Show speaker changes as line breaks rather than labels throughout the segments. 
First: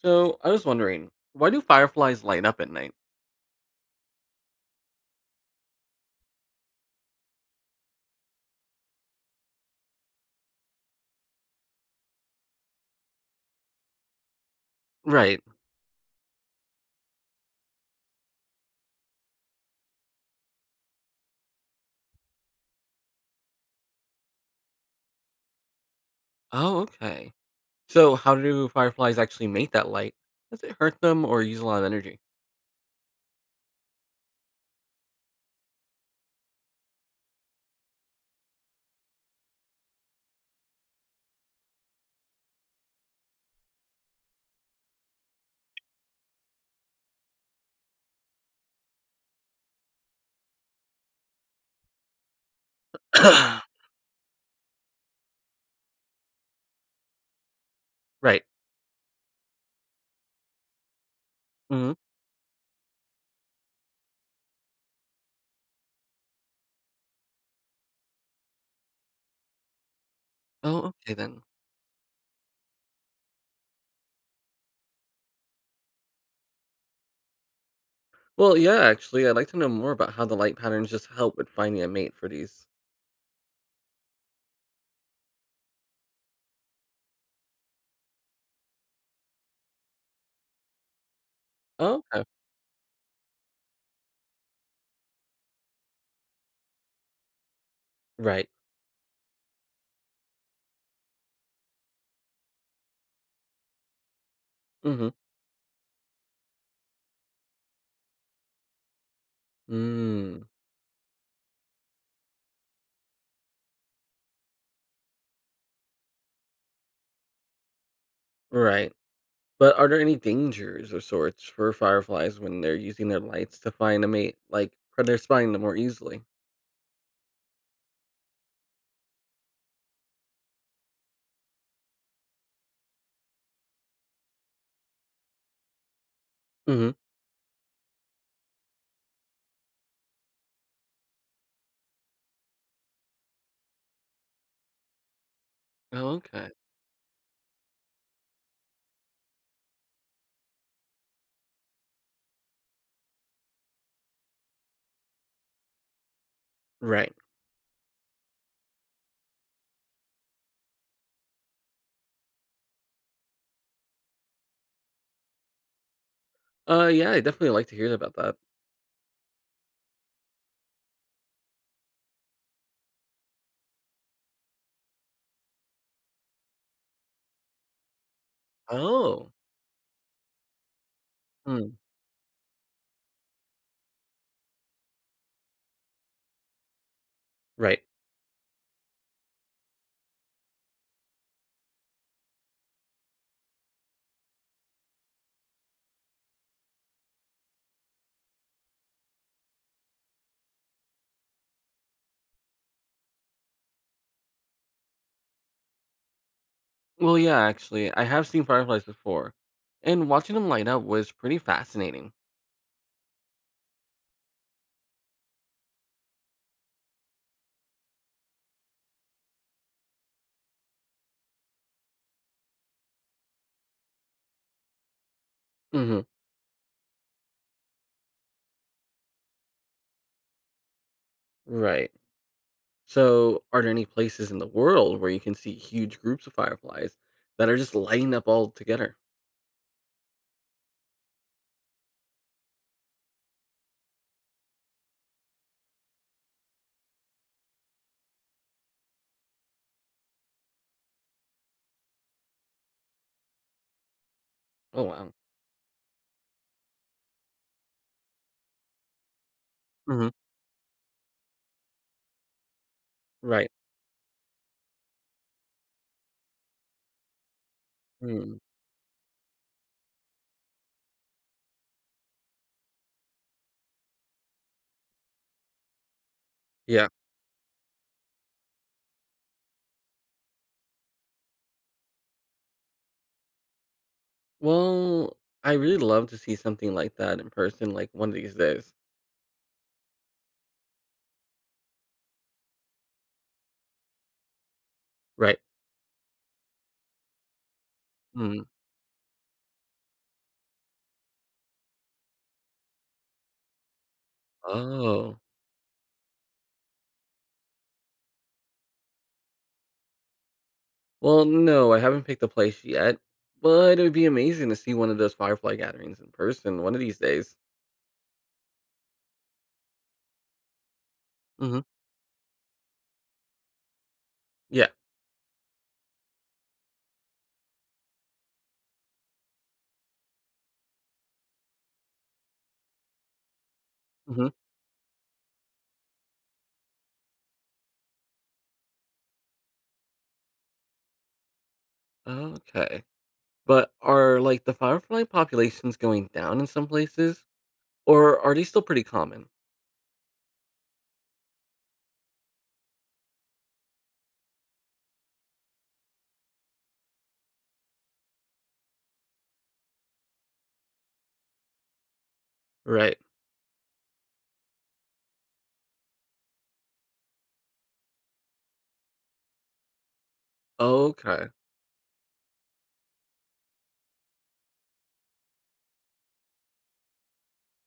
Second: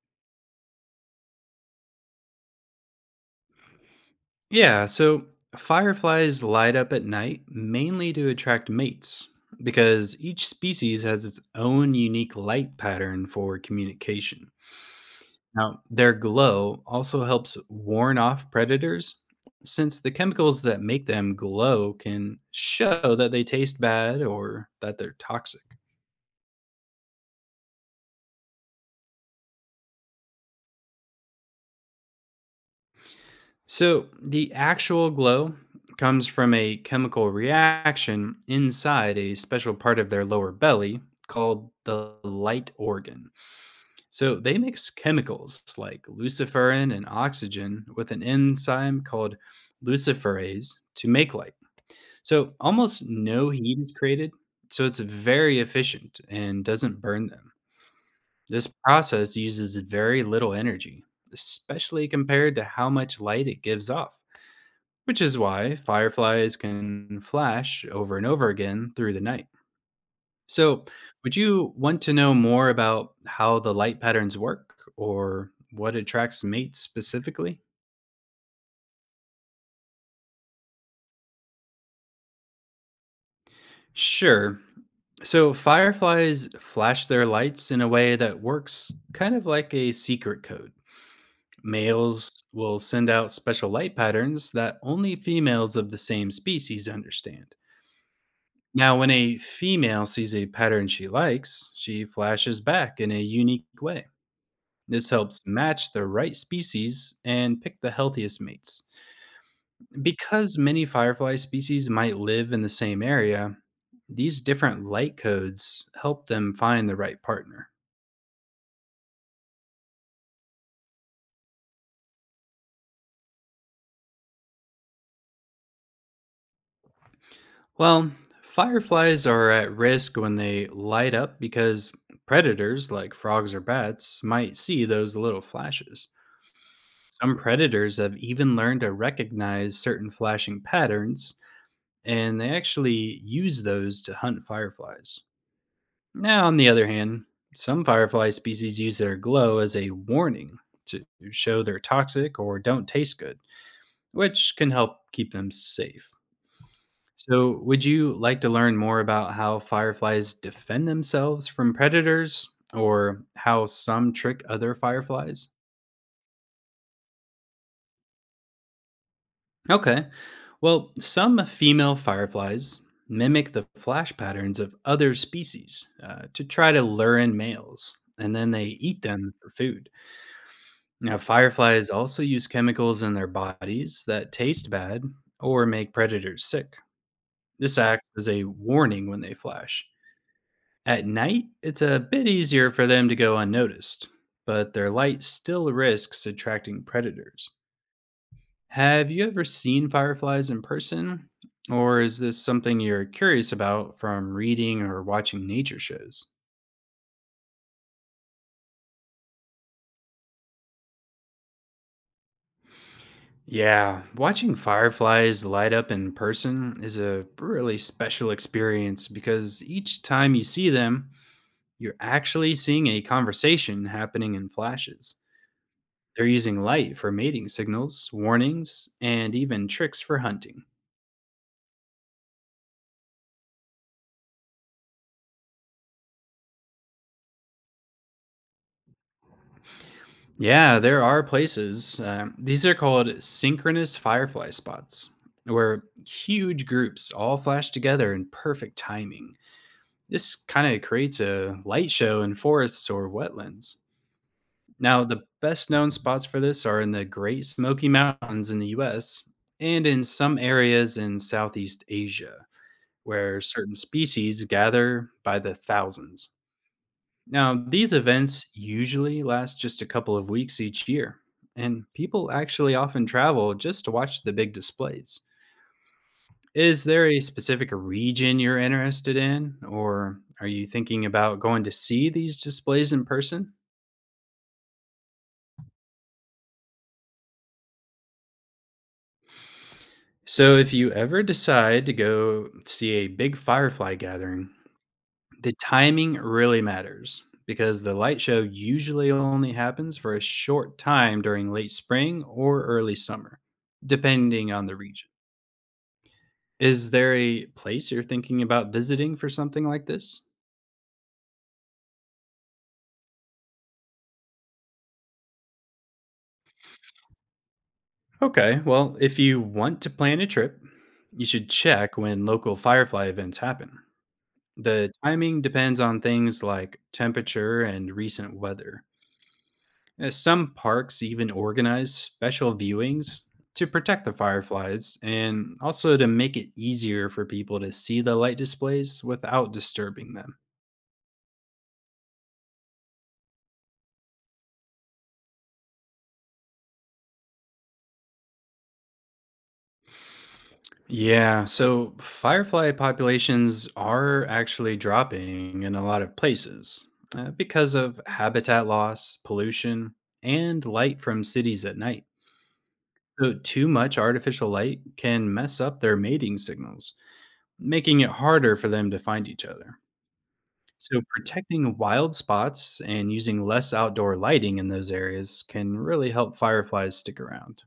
So I was wondering, why do fireflies light up at night?
Yeah, so fireflies light up at night mainly to attract mates because each species has its own unique light pattern for communication.
Right.
Now, their glow also helps warn off predators since the chemicals that make them glow can show that they taste bad or that they're toxic.
Oh, okay. So how do fireflies actually make that light? Does it hurt them or use a lot of energy?
So the actual glow comes from a chemical reaction inside a special part of their lower belly called the light organ. So they mix chemicals like luciferin and oxygen with an enzyme called luciferase to make light. So almost no heat is created, so it's very efficient and doesn't burn them.
Right.
This process uses very little energy,
Hmm.
especially compared to how much light it gives off, which is why fireflies can flash over and over again through the night. So,
Oh, okay
would
then.
you want to know more about how the light patterns work or what attracts mates specifically?
Well, yeah, actually, I'd like to know more about how the light patterns just help with finding a mate for these.
Sure. So, fireflies flash their lights in a way that works kind of like a secret code.
Oh, okay.
Males will send out special light patterns that only females of the same species understand.
Right.
Now, when a female sees a pattern she likes, she flashes back in a unique way.
Mm-hmm.
This helps match the right species and pick the healthiest mates.
Mm,
Because many firefly species might live in the same area, these different light codes help them find the right partner.
right. But are there any dangers or sorts for fireflies when they're using their lights to find a mate, like they're spying them more easily?
Well, fireflies are at risk when they light up because predators like frogs or bats might see those little flashes.
Mm-hmm.
Some predators have even learned to recognize certain flashing patterns, and they actually use those to hunt fireflies.
Oh,
Now,
okay.
on the other hand, some firefly species use their glow as a warning to show they're toxic or don't taste good, which can help keep them safe.
Right.
So, would you like to learn more about how fireflies defend themselves from predators or how some trick other fireflies?
Yeah, I definitely like to hear about that.
Okay. Well, some female fireflies mimic the flash patterns of other species to try to lure in males, and then they eat
Oh.
them for food. Now,
Mm.
fireflies also use chemicals in their bodies that taste bad or make predators sick. This
Right.
acts as a warning when they flash. At night, it's a bit easier for them to go unnoticed, but their light still risks attracting predators. Have you ever seen fireflies in person? Or is this something you're curious about from reading or watching nature shows?
Well, yeah, actually, I have seen fireflies before, and watching them light up was pretty fascinating.
Yeah, watching fireflies light up in person is a really special experience because each time you see them, you're actually seeing a conversation happening in flashes.
Hmm.
They're using light for mating signals, warnings, and even tricks for hunting.
Right. So, are there any places in the world where you can see huge groups of fireflies that are just lighting up all together?
Yeah, there are places. These are called synchronous firefly spots, where huge groups all flash together in perfect timing. This kind of creates a light show in forests or wetlands.
Oh,
Now,
wow.
the best known spots for this are in the Great Smoky Mountains in the US and in
Hmm.
some areas in Southeast Asia, where
Right.
certain species gather by the thousands. Now, these
Mm.
events usually last just a couple of weeks each year, and people actually often travel just to watch the big displays. Is
Yeah.
there a specific region you're interested in, or are you thinking about going to see these displays in person?
Well, I really love to see something like that in person, like one of these days.
So, if you ever decide to go see a big firefly gathering,
Right.
the timing really matters because the light show
Mm.
usually only happens for a short time during late spring or early summer, depending on the region.
Oh.
Is there a place you're thinking about visiting for something like this?
Well, no, I haven't picked a place yet, but it would be amazing to see one of those firefly gatherings in person one of these days.
Okay, well, if you want to plan a trip, you should
Hmm.
check when local firefly events happen.
Yeah.
The timing depends on things like temperature and recent weather. Some parks even organize special viewings to protect the
Hmm.
fireflies and also to make it easier for people to see the light displays without disturbing them.
Okay. But are like the firefly populations going down in some places, or are they still pretty common?
Yeah, so firefly populations are actually dropping in a lot of places because of habitat loss, pollution, and light from cities at night.
Right.
So, too much artificial light can mess up their mating signals, making it harder for them to find each other. So,
Okay.
protecting wild spots and using less outdoor lighting in those areas can really help fireflies stick around.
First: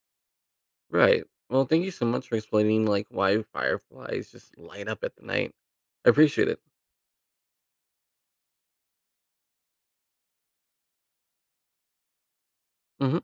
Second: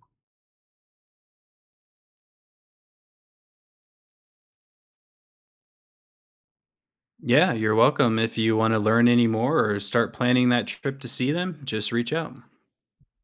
Right. Well, thank you so much for explaining like why fireflies just light up at the night. I appreciate it.
Yeah, you're welcome. If you want to learn any more or start planning that trip to see them, just reach out.
Hmm.